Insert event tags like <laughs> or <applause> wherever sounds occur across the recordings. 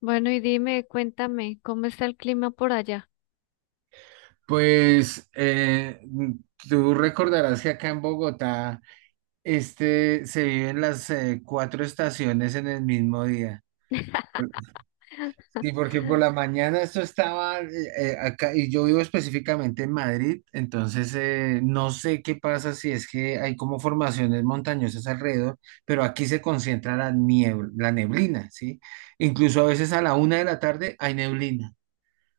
Bueno, y dime, cuéntame, ¿cómo está el clima por allá? Pues tú recordarás que acá en Bogotá este, se viven las cuatro estaciones en el mismo día. Sí, porque por la mañana esto estaba acá, y yo vivo específicamente en Madrid. Entonces no sé qué pasa, si es que hay como formaciones montañosas alrededor, pero aquí se concentra la niebla, la neblina, ¿sí? Incluso a veces a la 1 de la tarde hay neblina.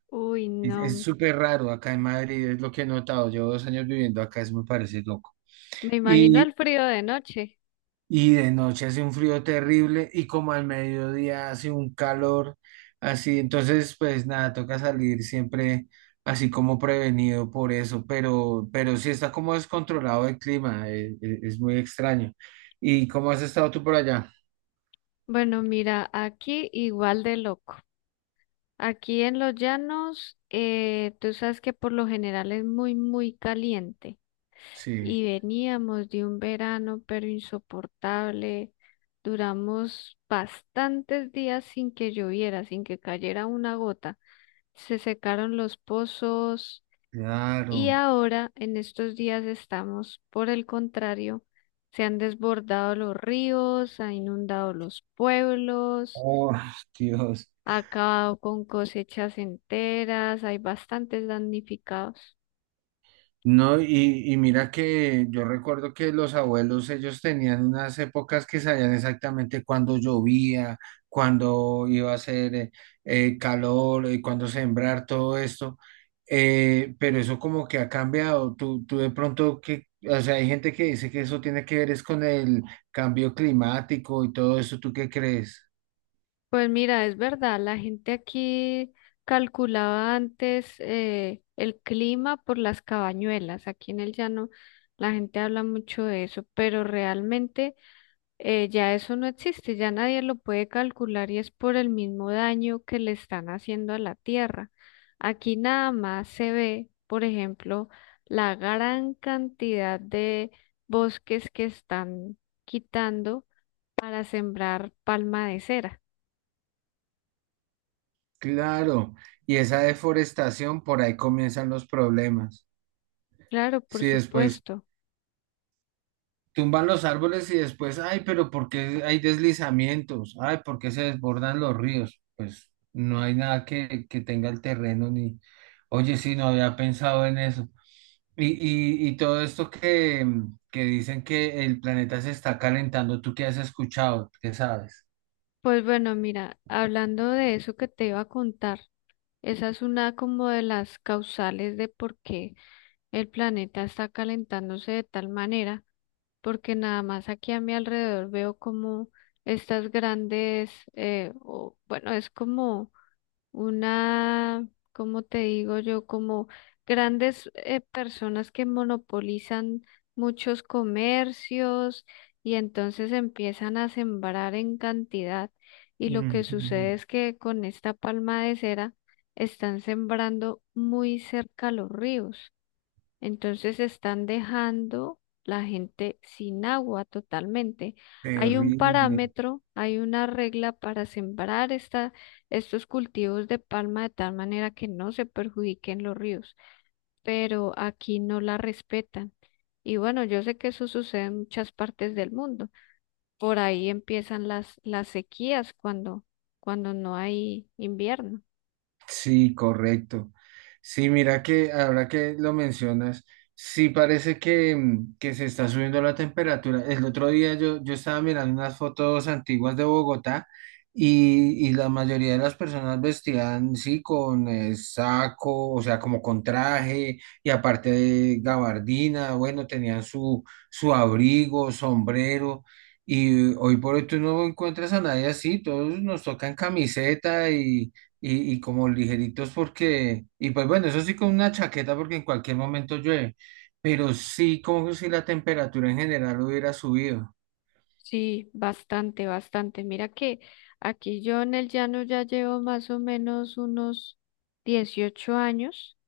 Uy, Es no, súper raro acá en Madrid, es lo que he notado. Llevo 2 años viviendo acá, eso me parece loco. me imagino Y, el frío de noche. y de noche hace un frío terrible y como al mediodía hace un calor así. Entonces, pues nada, toca salir siempre así como prevenido por eso, pero sí está como descontrolado el clima, es muy extraño. ¿Y cómo has estado tú por allá? Bueno, mira, aquí igual de loco. Aquí en los llanos, tú sabes que por lo general es muy caliente. Sí, Y veníamos de un verano, pero insoportable. Duramos bastantes días sin que lloviera, sin que cayera una gota. Se secaron los pozos. Y claro. ahora, en estos días estamos, por el contrario, se han desbordado los ríos, ha inundado los pueblos, Oh, Dios. ha acabado con cosechas enteras, hay bastantes damnificados. No, y mira que yo recuerdo que los abuelos, ellos tenían unas épocas que sabían exactamente cuándo llovía, cuándo iba a hacer calor, cuándo sembrar, todo esto. Pero eso como que ha cambiado. Tú de pronto que, o sea, hay gente que dice que eso tiene que ver es con el cambio climático y todo eso. ¿Tú qué crees? Pues mira, es verdad, la gente aquí calculaba antes el clima por las cabañuelas. Aquí en el llano la gente habla mucho de eso, pero realmente ya eso no existe, ya nadie lo puede calcular y es por el mismo daño que le están haciendo a la tierra. Aquí nada más se ve, por ejemplo, la gran cantidad de bosques que están quitando para sembrar palma de cera. Claro, y esa deforestación, por ahí comienzan los problemas. Claro, por Sí, después supuesto. tumban los árboles y después, ay, pero ¿por qué hay deslizamientos? Ay, ¿por qué se desbordan los ríos? Pues no hay nada que, que tenga el terreno ni, oye, sí, no había pensado en eso. Y, y todo esto que dicen que el planeta se está calentando, ¿tú qué has escuchado? ¿Qué sabes? Pues bueno, mira, hablando de eso que te iba a contar, esa es una como de las causales de por qué el planeta está calentándose de tal manera, porque nada más aquí a mi alrededor veo como estas grandes, bueno, es como una, ¿cómo te digo yo? Como grandes personas que monopolizan muchos comercios y entonces empiezan a sembrar en cantidad. Y lo que Ujú. sucede es que con esta palma de cera están sembrando muy cerca a los ríos. Entonces están dejando la gente sin agua totalmente. Hay un Terrible. parámetro, hay una regla para sembrar esta, estos cultivos de palma de tal manera que no se perjudiquen los ríos, pero aquí no la respetan. Y bueno, yo sé que eso sucede en muchas partes del mundo. Por ahí empiezan las sequías cuando, cuando no hay invierno. Sí, correcto. Sí, mira que ahora que lo mencionas, sí parece que, mm, que se está subiendo la temperatura. El otro día yo estaba mirando unas fotos antiguas de Bogotá y la mayoría de las personas vestían, sí, con saco, o sea, como con traje y aparte de gabardina. Bueno, tenían su, su abrigo, sombrero. Y hoy por hoy tú no encuentras a nadie así, todos nos tocan camiseta y como ligeritos porque, y pues bueno, eso sí con una chaqueta porque en cualquier momento llueve, pero sí como si la temperatura en general hubiera subido. Sí, bastante, bastante. Mira que aquí yo en el llano ya llevo más o menos unos 18 años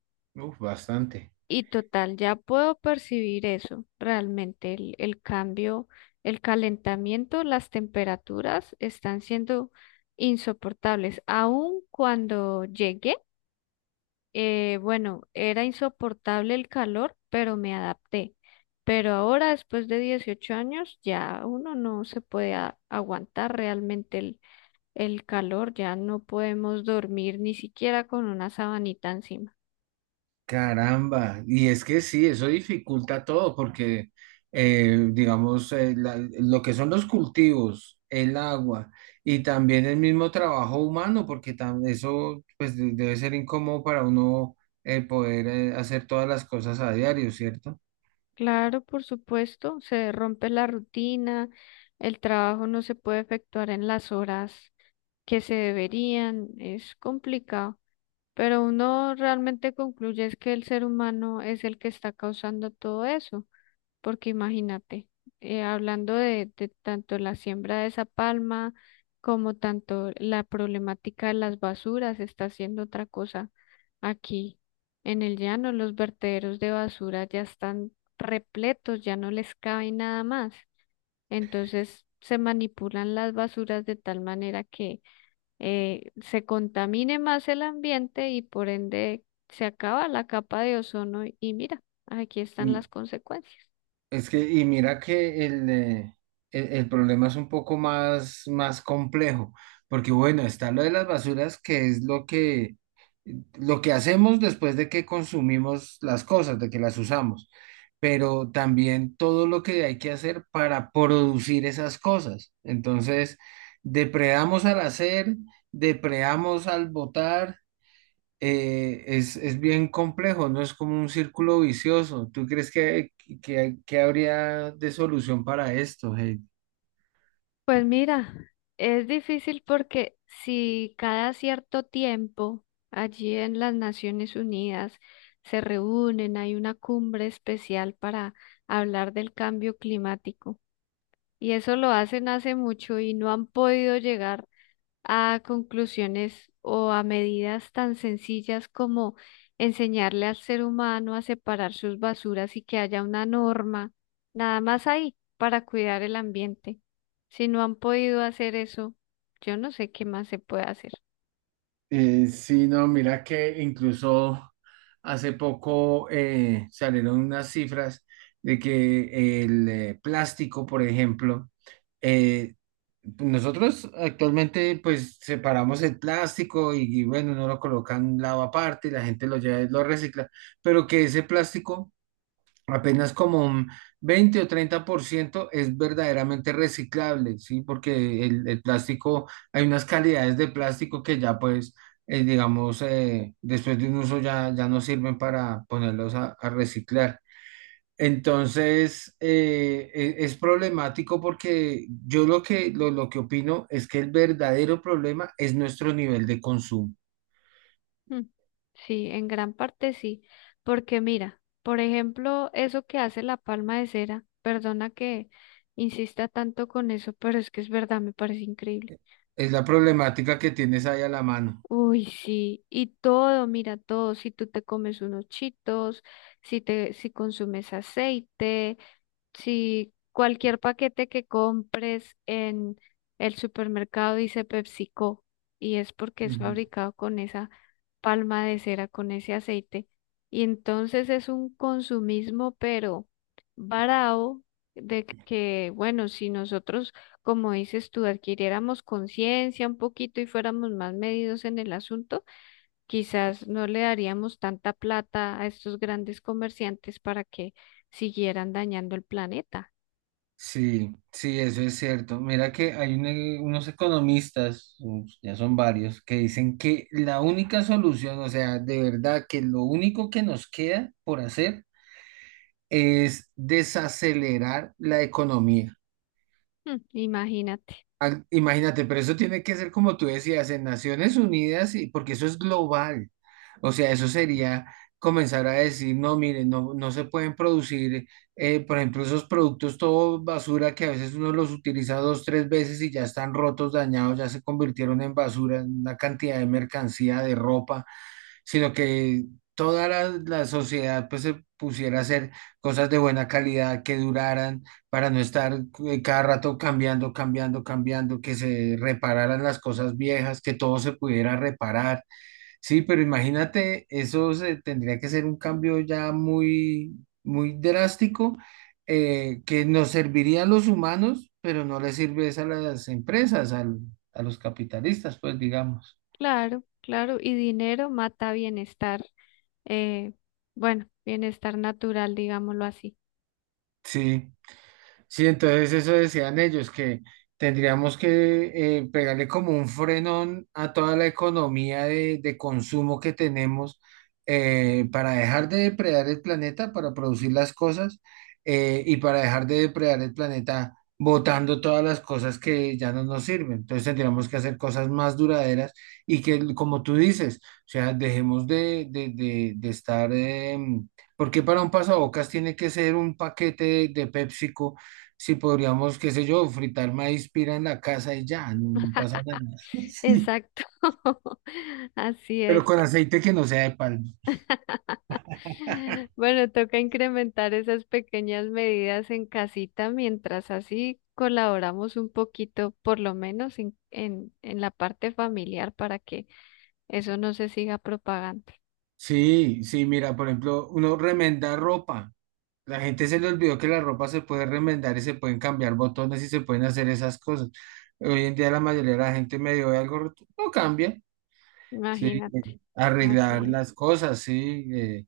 Uf, bastante. y total, ya puedo percibir eso, realmente el cambio, el calentamiento, las temperaturas están siendo insoportables. Aun cuando llegué bueno, era insoportable el calor, pero me adapté. Pero ahora, después de 18 años, ya uno no se puede aguantar realmente el calor, ya no podemos dormir ni siquiera con una sabanita encima. Caramba, y es que sí, eso dificulta todo porque, digamos, lo que son los cultivos, el agua y también el mismo trabajo humano, porque eso pues debe ser incómodo para uno poder hacer todas las cosas a diario, ¿cierto? Claro, por supuesto, se rompe la rutina, el trabajo no se puede efectuar en las horas que se deberían, es complicado. Pero uno realmente concluye es que el ser humano es el que está causando todo eso, porque imagínate, hablando de tanto la siembra de esa palma como tanto la problemática de las basuras, está haciendo otra cosa aquí en el llano, los vertederos de basura ya están repletos, ya no les cabe nada más. Entonces se manipulan las basuras de tal manera que se contamine más el ambiente y por ende se acaba la capa de ozono y mira, aquí están las consecuencias. Es que, y mira que el problema es un poco más, más complejo, porque bueno, está lo de las basuras, que es lo que hacemos después de que consumimos las cosas, de que las usamos, pero también todo lo que hay que hacer para producir esas cosas. Entonces, depredamos al hacer, depredamos al botar, es bien complejo, no es como un círculo vicioso. ¿Tú crees que habría de solución para esto, Heidi? Pues mira, es difícil porque si cada cierto tiempo allí en las Naciones Unidas se reúnen, hay una cumbre especial para hablar del cambio climático y eso lo hacen hace mucho y no han podido llegar a conclusiones o a medidas tan sencillas como enseñarle al ser humano a separar sus basuras y que haya una norma, nada más ahí, para cuidar el ambiente. Si no han podido hacer eso, yo no sé qué más se puede hacer. Sí, no, mira que incluso hace poco salieron unas cifras de que el plástico, por ejemplo, eh, nosotros actualmente pues separamos el plástico y, bueno, uno lo coloca en un lado aparte y la gente lo lleva y lo recicla, pero que ese plástico apenas como un 20 o 30% es verdaderamente reciclable, ¿sí? Porque el plástico, hay unas calidades de plástico que ya pues, digamos, después de un uso ya no sirven para ponerlos a reciclar. Entonces, es problemático porque yo lo que opino es que el verdadero problema es nuestro nivel de consumo. Mm, sí, en gran parte sí, porque mira, por ejemplo, eso que hace la palma de cera, perdona que insista tanto con eso, pero es que es verdad, me parece increíble. Es la problemática que tienes ahí a la mano. Uy, sí, y todo, mira todo, si tú te comes unos chitos, si te, si consumes aceite, si cualquier paquete que compres en el supermercado dice PepsiCo y es porque es fabricado con esa palma de cera, con ese aceite, y entonces es un consumismo, pero varao, de que, bueno, si nosotros, como dices tú, adquiriéramos conciencia un poquito y fuéramos más medidos en el asunto, quizás no le daríamos tanta plata a estos grandes comerciantes para que siguieran dañando el planeta. Sí, sí, eso es cierto. Mira que hay unos economistas, ya son varios, que dicen que la única solución, o sea, de verdad que lo único que nos queda por hacer es desacelerar la economía. Mm, imagínate. Ah, imagínate, pero eso tiene que ser como tú decías, en Naciones Unidas, y porque eso es global. O sea, eso sería comenzar a decir, no, miren, no, no se pueden producir, por ejemplo, esos productos todo basura que a veces uno los utiliza dos, tres veces y ya están rotos, dañados, ya se convirtieron en basura, en una cantidad de mercancía, de ropa, sino que toda la sociedad pues se pusiera a hacer cosas de buena calidad que duraran para no estar cada rato cambiando, cambiando, cambiando, que se repararan las cosas viejas, que todo se pudiera reparar. Sí, pero imagínate, eso tendría que ser un cambio ya muy, muy drástico, que nos serviría a los humanos, pero no les sirve es a las empresas, a los capitalistas, pues digamos. Claro, claro. Y dinero mata bienestar, eh, bueno, bienestar natural, digámoslo así. Sí. Sí, entonces eso decían ellos, que tendríamos que pegarle como un frenón a toda la economía de consumo que tenemos para dejar de depredar el planeta, para producir las cosas y para dejar de depredar el planeta botando todas las cosas que ya no nos sirven. Entonces tendríamos que hacer cosas más duraderas y que, como tú dices, o sea, dejemos de estar... ¿por para un pasabocas tiene que ser un paquete de PepsiCo? Si podríamos, qué sé yo, fritar maíz pira en la casa y ya, no pasa nada. <laughs> Sí. Exacto. <laughs> Así Pero es. con aceite que no sea de palma. Bueno, toca incrementar esas pequeñas medidas en casita mientras así colaboramos un poquito, por lo menos en la parte familiar, para que eso no se siga propagando. Sí, sí, mira, por ejemplo, uno remenda ropa. La gente se le olvidó que la ropa se puede remendar y se pueden cambiar botones y se pueden hacer esas cosas. Hoy en día la mayoría de la gente medio ve algo roto, no cambia. Sí, eh, Imagínate. arreglar Así. las cosas, sí.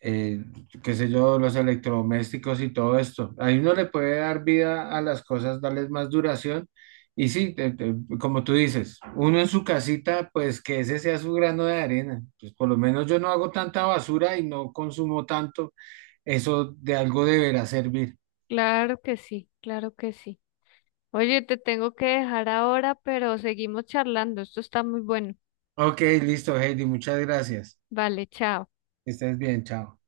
eh, Qué sé yo, los electrodomésticos y todo esto. Ahí uno le puede dar vida a las cosas, darles más duración. Y sí, como tú dices, uno en su casita, pues que ese sea su grano de arena. Pues por lo menos yo no hago tanta basura y no consumo tanto. Eso de algo deberá servir. Claro que sí, claro que sí. Oye, te tengo que dejar ahora, pero seguimos charlando. Esto está muy bueno. Ok, listo, Heidi, muchas gracias. Vale, chao. Que estés bien, chao.